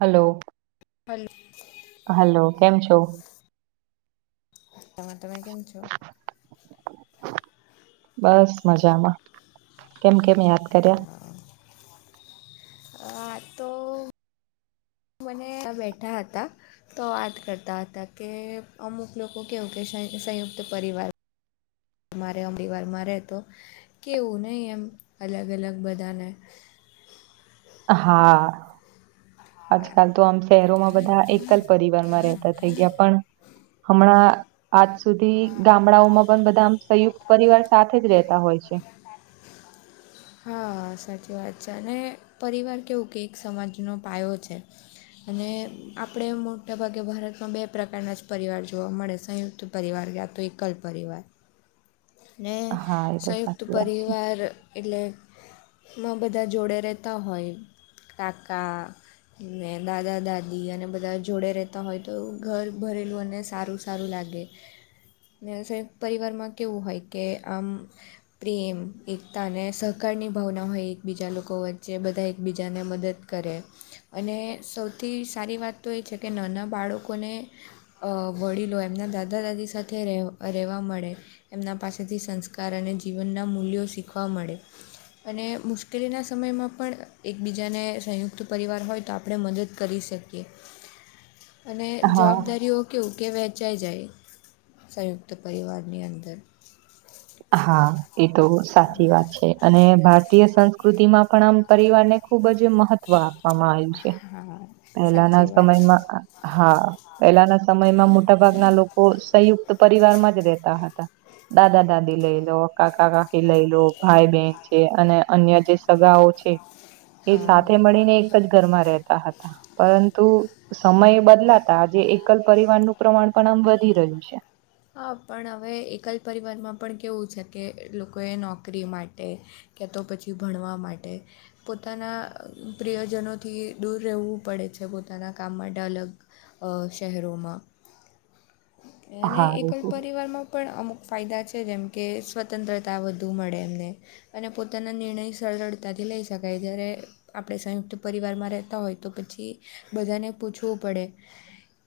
Hello hello hello, કેમ છો? તમે તમે કેમ છો? બસ મજામાં કેમ કેમ યાદ કર્યા? અ તો મને બેઠા હતા તો વાત કરતા હતા કે અમુક લોકો કેવું કે સંયુક્ત પરિવાર અરે અમરીવારમાં રહેતો કેવું નહી એમ અલગ અલગ બધાને હા આજકાલ તો આમ શહેરોમાં બધા એકલ પરિવારમાં રહેતા હતા. થઈ ગયા પણ હમણાં આજ સુધી ગામડાઓમાં પણ બધા આ સંયુક્ત પરિવાર સાથે જ રહેતા હોય છે. હા સાચી વાત છે અને પરિવાર કેવું કેક સમાજનો પાયો છે અને આપણે મોટાભાગે ભારતમાં બે પ્રકારના જ પરિવાર જોવા મળે સંયુક્ત પરિવાર ગયા તો એક કલ પરિવાર ને હા એ તો સંયુક્ત સાચી વાત છે પરિવાર એટલે માં બધા જોડે રહેતા હોય કાકા દાદા દાદી અને બધા જોડે રહેતા હોય, તો ઘર ભરેલું અને સારું સારું લાગે પરિવારમાં કેવું હોય કે આમ પ્રેમ એકતા અને સહકારની ભાવના હોય એકબીજા લોકો વચ્ચે બધા એકબીજાને મદદ કરે અને સૌથી સારી વાત તો એ છે, કે નાના બાળકોને અ વડીલો એમના દાદા દાદી સાથે રહે રહેવા મળે એમના પાસે સાથેથી સંસ્કાર અને જીવનના મૂલ્યો શીખવા મળે અને મુશ્કેલીના સમયમાં પણ એકબીજાને સંયુક્ત પરિવાર હોય તો આપણે મદદ કરી શકીએ અને હા જવાબદારીઓ કેવું કે વહેંચાઈ જાય સંયુક્ત પરિવારની અંદર હા, એ તો સાચી વાત છે અને ભારતીય સંસ્કૃતિમાં પણ આમ પરિવારને ખુબ જ મહત્વ આપવામાં આવ્યું છે. હા પેલાના સાચી વાત છે સમયમાં હા પહેલાના સમયમાં મોટાભાગના લોકો સંયુક્ત તો પરિવારમાં જ રેતા હતા દાદા દાદી લઈ લો કાકા કાકી લઈ લો ભાઈ બન છે અને અન્ય જે સગાઓ છે એ હા સાથે મળીને એક જ ઘરમાં રહેતા હતા, પરંતુ સમય બદલાતા આજે એકલ પરિવાર નું પ્રમાણ પણ આમ વધી રહ્યું છે. હા, પણ હવે એકલ પરિવારમાં પણ કેવું છે કે લોકોએ નોકરી માટે કે તો પછી ભણવા માટે પોતાના પ્રિયજનોથી દૂર રહેવું પડે છે, પોતાના કામ માટે અલગ અ શહેરોમાં અને હા એ એકલ તો પરિવારમાં પણ અમુક ફાયદા છે, જેમ કે સ્વતંત્રતા વધુ મળે એમને અને પોતાના નિર્ણય સરળતાથી લઈ શકાય જ્યારે આપણે સંયુક્ત પરિવારમાં રહેતા હોય તો પછી બધાને પૂછવું પડે.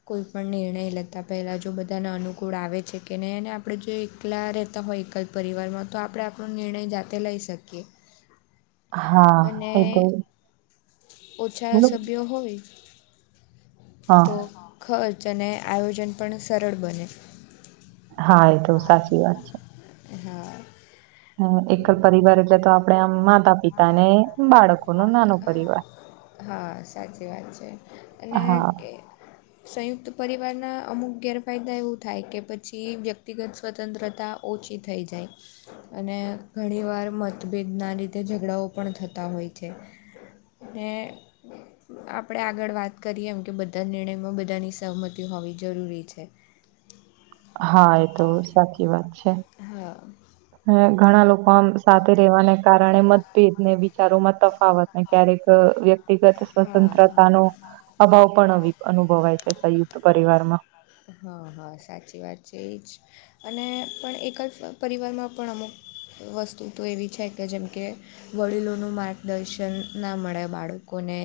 કોઈ પણ નિર્ણય લેતા પહેલા જો બધાને અનુકૂળ આવે છે કે નહીં અને આપણેે જો એકલા રહેતા હોય એક પરિવારમાં તો આપણે આપણો નિર્ણય જાતે લઈ શકીએ. હા અને એ તો ઓછા બોલો સભ્યો હોય હા તો ખર્ચ અને આયોજન પણ સરળ બને હા, એ તો સાચી વાત છે. હા, હ એક જ પરિવાર એટલે તો આપડે આમ માતા પિતા ને બાળકો ન નાનો પરિવાર. હા, સાચી વાત છે અને હા સંયુક્ત પરિવારના અમુક ગેરફાયદા એવું થાય કે પછી વ્યક્તિગત સ્વતંત્રતા ઓછી થઈ જાય અને ઘણીવાર મતભેદના રીતેે ઝઘડાઓ પણ થતા હોય છે, ને [unintelligible] આપણે આગળ વાત કરીએ એમ કે બધા નિર્ણયમાં બધાની સહમતી હોવી જરૂરી છે. હા, એ તો સાચી વાત છે. હા, હ ઘણા લોકો આમ સાથે રહેવાને કારણે મતભેદ ને વિચારોમાં તફાવત ક્યારેક વ્યક્તિગત હા હા સ્વતંત્રતા નો અભાવ પણ આવી અનુભવાય છે, સંયુક્ત પરિવાર માં હા હા, સાચી વાત છે, એ જ અને પણ એક જ પરિવારમાં પણ અમુક વસ્તુ તો એવી છે, કે જેમ કે, વડીલોનું માર્ગદર્શન ના મળે બાળકોને,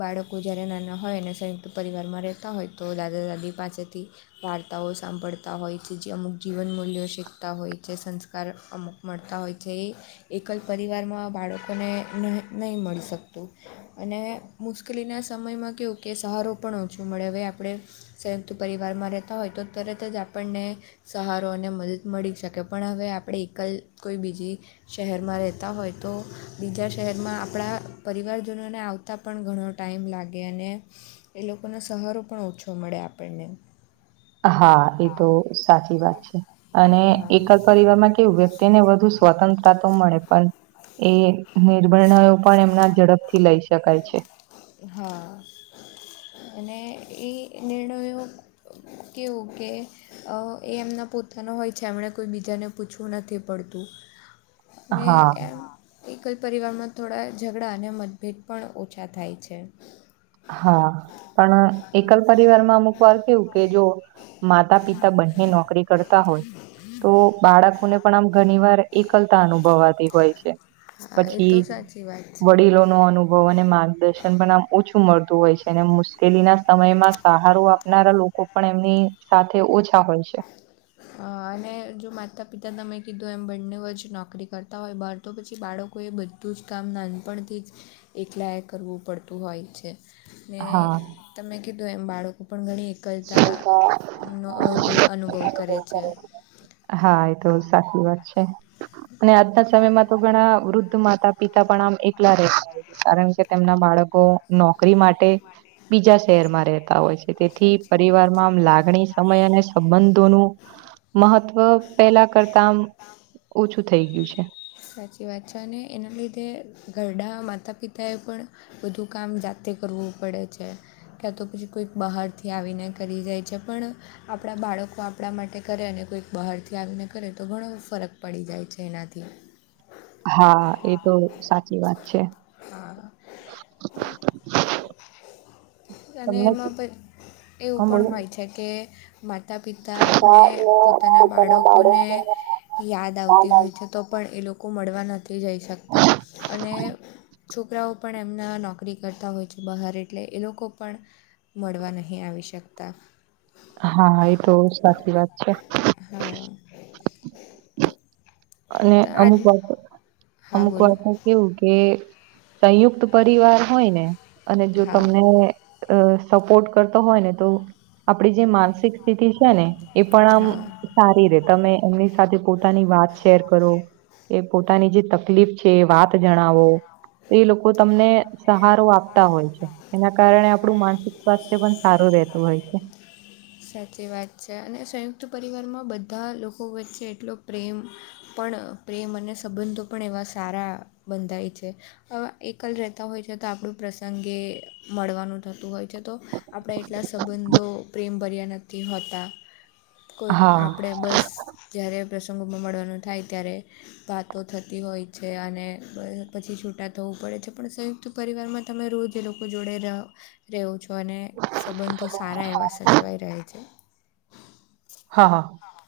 બાળકો જયારે નાના હોય અને સંયુક્ત પરિવારમાં રહેતા હોય તો દાદા દાદી પાસેથી વાર્તાઓ સાંભળતા હોય છે, જે અમુક જીવન મૂલ્યો શીખતા હોય છે, સંસ્કાર અમુક મળતા હોય છે, એ એકલ પરિવારમાં બાળકોને ન નહીં મળી શકતું. અને મુશ્કેલીના સમયમાં કેવું કે સહારો પણ ઓછો મળે હવે આપડે સંયુક્ત પરિવારમાં રહેતા હોય તો તરત જ આપણને સહારો અને મદદ મળી શકે પણ હવે આપણે એકલ કોઈ બીજી શહેરમાં રહેતા હોય તો બીજા શહેરમાં આપણા પરિવારજનોને આવતા તા પણ ઘણો ટાઈમ લાગે અને એ લોકોનો સહારો પણ ઓછો મળે આપણને. હા એ તો સાચી વાત છે. અને હા એકલ પરિવારમાં કેવું વ્યક્તિને વધુ સ્વતંત્ર સ્વતંત્રતા તો મળે પણ એ નિર્ભણ પણ એમના ઝડપથી લઈ શકાય છે. હા અને એ નિર્ણયો ઓકે, ઓકે. અ એ એમના પોતાના હોય છે, એમને કોઈ બીજાને પૂછવું નથી પડતું. ને હા એમ એકજ પરિવારમાં થોડા ઝઘડા અને મત ભેટ પણ ઓછા થાય છે. હા પણ એકલ પરિવારમાં અમુકવાર કેવું કે જો માતા પિતા તા બંને નોકરી કરતા હોય તો બાળકોને પણ આમ ઘણી વાર એકલતા તા અનુભવાતી હોય છે, હા એ પછી તો સાચી વાત છે વડીલો નો અનુભવ અને માર્ગદર્શન પણ આમ ઓછું મળતું હોય છે, અને મુશ્કેલી ના સમયમાં સહારો આપનારા લોકો પણ એમની સાથે ઓછા હોય. છે. અ અને જો માતા-પિતા તમે કીધુ એમ બંનેઓજ નોકરી કરતા હોય બાર તો પછી બાળકોએ બધું જ કામ નાનપણથી જ એકલાએ કરવું પડતું હોય છે. ને હા. તમે કીધું એમ બાળકો પણ ઘણી એકલતાનો અનુભવ અનુભવ કરે છે. હા એતો સાચી વાત છે. અને આજના સમયમાં તો ઘણા વૃદ્ધ માતા-પિતા પણ આમ એકલા રહેેતા હોય. કારણ કે તેમના બાળકો નો નોકરી માટે બીજા શહેરમાં રહેતા હોય છે. તેથી સાચી પરિવારમાં આમ લાગણી સમય અને સંબંધોનું મહત્વ પેલા કરતા આમ ઓછું થઈ ગયું છે. સાચી વાત છે અને એના લીધે ઘરડા માતા પિતાએ પણ બધું કામ જાતે કરવું પડે છે. ક્યાં તો પછી કોઈક બહારથી આવીને કરી જાય છે પણ આપણાં બાળકો આપણા માટે કરે અને કોઈક બહારથી આવીને કરે તો ઘણો ફરક પડી જાય છે. એનાથી. હા એતો સાચી વાત છે. હા. [inaudible] અને તમને એમાં પઇ એવું હમ પણ બોલો હોય છે. કે માતા હા, પિતાને પોતાના બાળકોને યાદ આવતી હોય છે. તો પણ એ લોકો મળવા નથી જઈ શકતા અને છોકરાઓ પણ એમના નોકરી કરતા હોય છે. બહાર એટલે એ લોકો પણ મળવા નહીં આવી શકતા. હા એ તો સાચી વાત છે. હા તો અને આજ અમુક વાતો. હા અમુક બોલો વતો. કેવું કે સંયુક્ત પરિવાર હોય ને અને જો હા તમને અ સપોર્ટ કરતો હોય ને તો આપડી જે માનસિક સ્થિતિ છે ને એ પણ આમ હા સારી રે તમે એમની સાથે પોતાની વાત શેર કરો કે પોતાની જે તકલીફ છે વાત જણો એ લોકો તમને સહારો આપતા હોય છે એના કારણે આપણું માનસિક સ્વાસ્થ્ય પણ સારું રહેતું હોય છે. હ સાચી વાત છે અને સંયુક્ત પરિવારમાં બધા લોકો વચ્ચે એટલો પ્રેમ પણ પ્રેમ અને સંબંધો પણ એવા સારા બંધાય છે અ એકલ રહેતા હોય છે તો આપણું પ્રસંગ એ મળવાનું થતું હોય છે તો આપણા એટલા સંબંધો પ્રેમભર્યા નથી હોતા કોઈક હા આપણે બસ જ્યારે પ્રસંગોમાં મળવાનું થાય ત્યારે વાતો થતી હોય છે અને પછી છૂટા થવું પડે છે પણ સંયુક્ત પરિવારમાં તમે રોજ એ લોકો જોડે રહ રહેવું છું અને સંબંધો સારા એવા સચવાઈ રહે્યા છે હા હા હા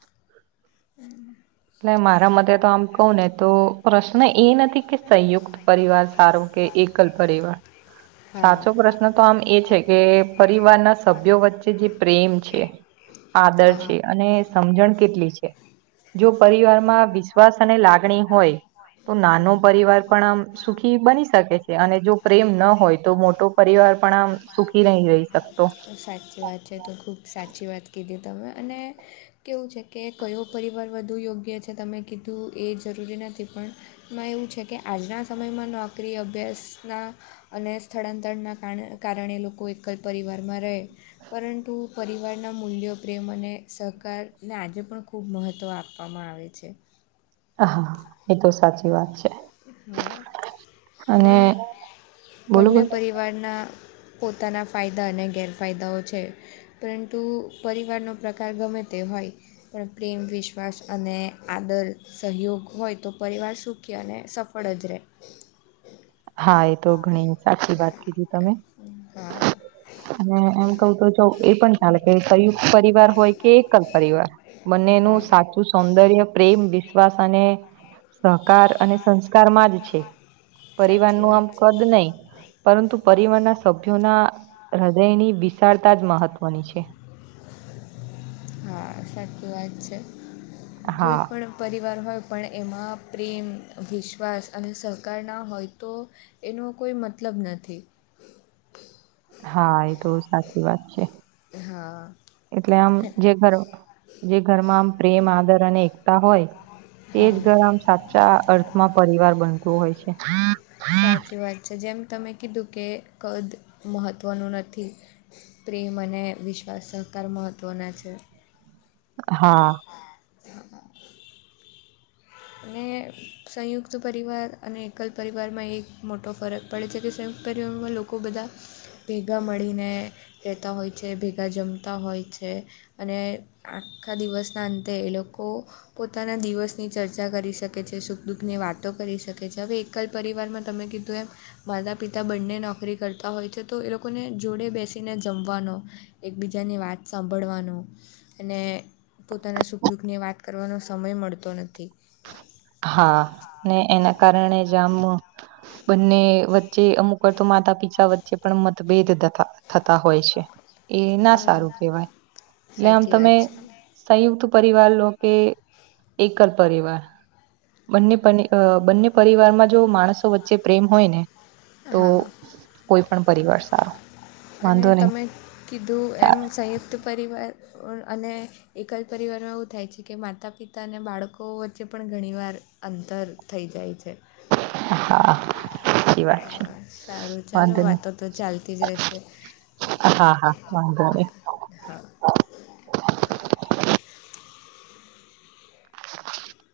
[inaudible] એટલે મારા મતે તો આમ કહું ને તો પ્રશ્ન એ નથી કે સંયુક્ત પરિવાર સારો કે એકલ પરિવાર હા સાચો પ્રશ્ન તો આમ એ છે કે પરિવારના સભ્યો વચ્ચે જે પ્રેમ છે આદર હા છે અને સમજણ કેટલી છે જો પરિવાર માં વિશ્વાસ અને લાગણી હોય તો હમ નાનો પરિવાર પણ આમ સુખી બની શકે છે અને જો પ્રેમ ન હોય તો મોટો પરિવાર પણ આમ સુખી રહી જહી સાચી વાત છે તો ખૂબ સાચી વાત કીધી તમે અને કેવું છે કે કયો પરિવાર વધુ યોગ્ય છે તમે કીધું એ જરૂરી નથી પણ માં એવું છે કે આજના સમયમાં નોકરી અભ્યાસના અને સ્થળાંતરના કારણે લોકો એકલ પરિવારમાં રહે પરંતુ પરિવારના મૂલ્યો પ્રેમ અને સહકારને આજે પણ ખૂબ મહત્ત્વ આપવામાં આવે છે હ હા એ તો સાચી વાત છે હ અને બોલો બંને બોલો પરિવારના પોતાના ફાયદા અને ગેરફાયદાઓ છે પરંતુ પરિવારનો પ્રકાર ગમે તે હોય પણ પ્રેમ વિશ્વાસ અને આદર સહયોગ હોય તો પરિવાર સુખી અને સફળદરે હા એ તો ઘણી સાચી વાત કીધી તમે હા અને એમ કહ તો એ પણ ચાલે કે સંયુક્ત પરિવાર હોય કે એકલ પરિવાર બંનેનું હા સાચું સૌંદર્ય પ્રેમ વિશ્વાસ અને સહકાર અને સંસ્કાર માં જ છે પરિવાર સાચી નું આમ વાત કદ છે નહી પરંતુ પરિવારના સભ્યોના હૃદયની વિશાળતા જ મહત્વની છે હા સાચી વાત છે કોઈ હા પણ પરિવાર હોય પણ એમાં પ્રેમ વિશ્વાસ અને સહકાર ના હોય તો એનો કોઈ મતલબ નથી હા એ તો સાચી વાત છે હા એટલે આમ જે ઘરો જે ઘરમાં આમ પ્રેમ આદર અને એકતા હોય તે જ હા ઘર આમ સાચા અર્થમાં પરિવાર બનતું હોય છે સાચી વાત છે જેમ તમે કીધું કે કદ મહત્ત્વનું નથી પ્રેમ અને વિશ્વાસ સહકાર મહત્ત્વના છે હા હમ [inaudible] અને સંયુક્ત પરિવાર અને એકલ પરિવારમાં એક મોટો ફરક પડે છે કે સંયુકટ પરિવારમાં લોકો બધા ભેગા મળીને કહેતા હોય છે ભેગા જમતા હોય છે અને આખા દિવસના અંતે એ લોકો પોતાના દિવસની ચર્ચા કરી શકે છે સુખ દુઃખની વાતો કરી શકે છે હવે એકલ પરિવારમાં તમે કીધું એમ માતા પિતા બંને નોકરી કરતા હોય છે તો એ લોકોને જોડે બેસીને જમવાનો એકબીજાની વાત સાંભળવાનું અને પોતાના સુખ દુઃખની વાત કરવાનો સમય મળતો નથી હા ને એના કારણે જામ બંને વચ્ચે અમુક વાર તો માતા પિતા વચ્ચે પણ મતભેદ તતા થતા હોય છે એ ના સારું હા કેહેવાય એટલે આમ સાચી તમે વાત સંયુક્ત પરિવાર લો એકલ ર બને છે બંને પરિવારમાં [unintelligible] [inaudible] જો માણસો વચ્ચે પ્રેમ હોય ને તો હા કોઈ પણ પરિવાર સારો અને વાંધો નહી તમે કીધું એમ સંયુક્ત પરિવાર અને એક જ પરિવારમાં એવું થાય છે કે માતા પિતા અને બાળકો વચ્ચે પણ ઘણી વાર અંતર થઈ જાય છે હા એી વાત છે [inaudible] [unintelligible] હા સારું ચાલો વાંધો નહી વાતો તો ચાલતી જ રહેશે હા હા હા હા [inaudible] [unintelligible]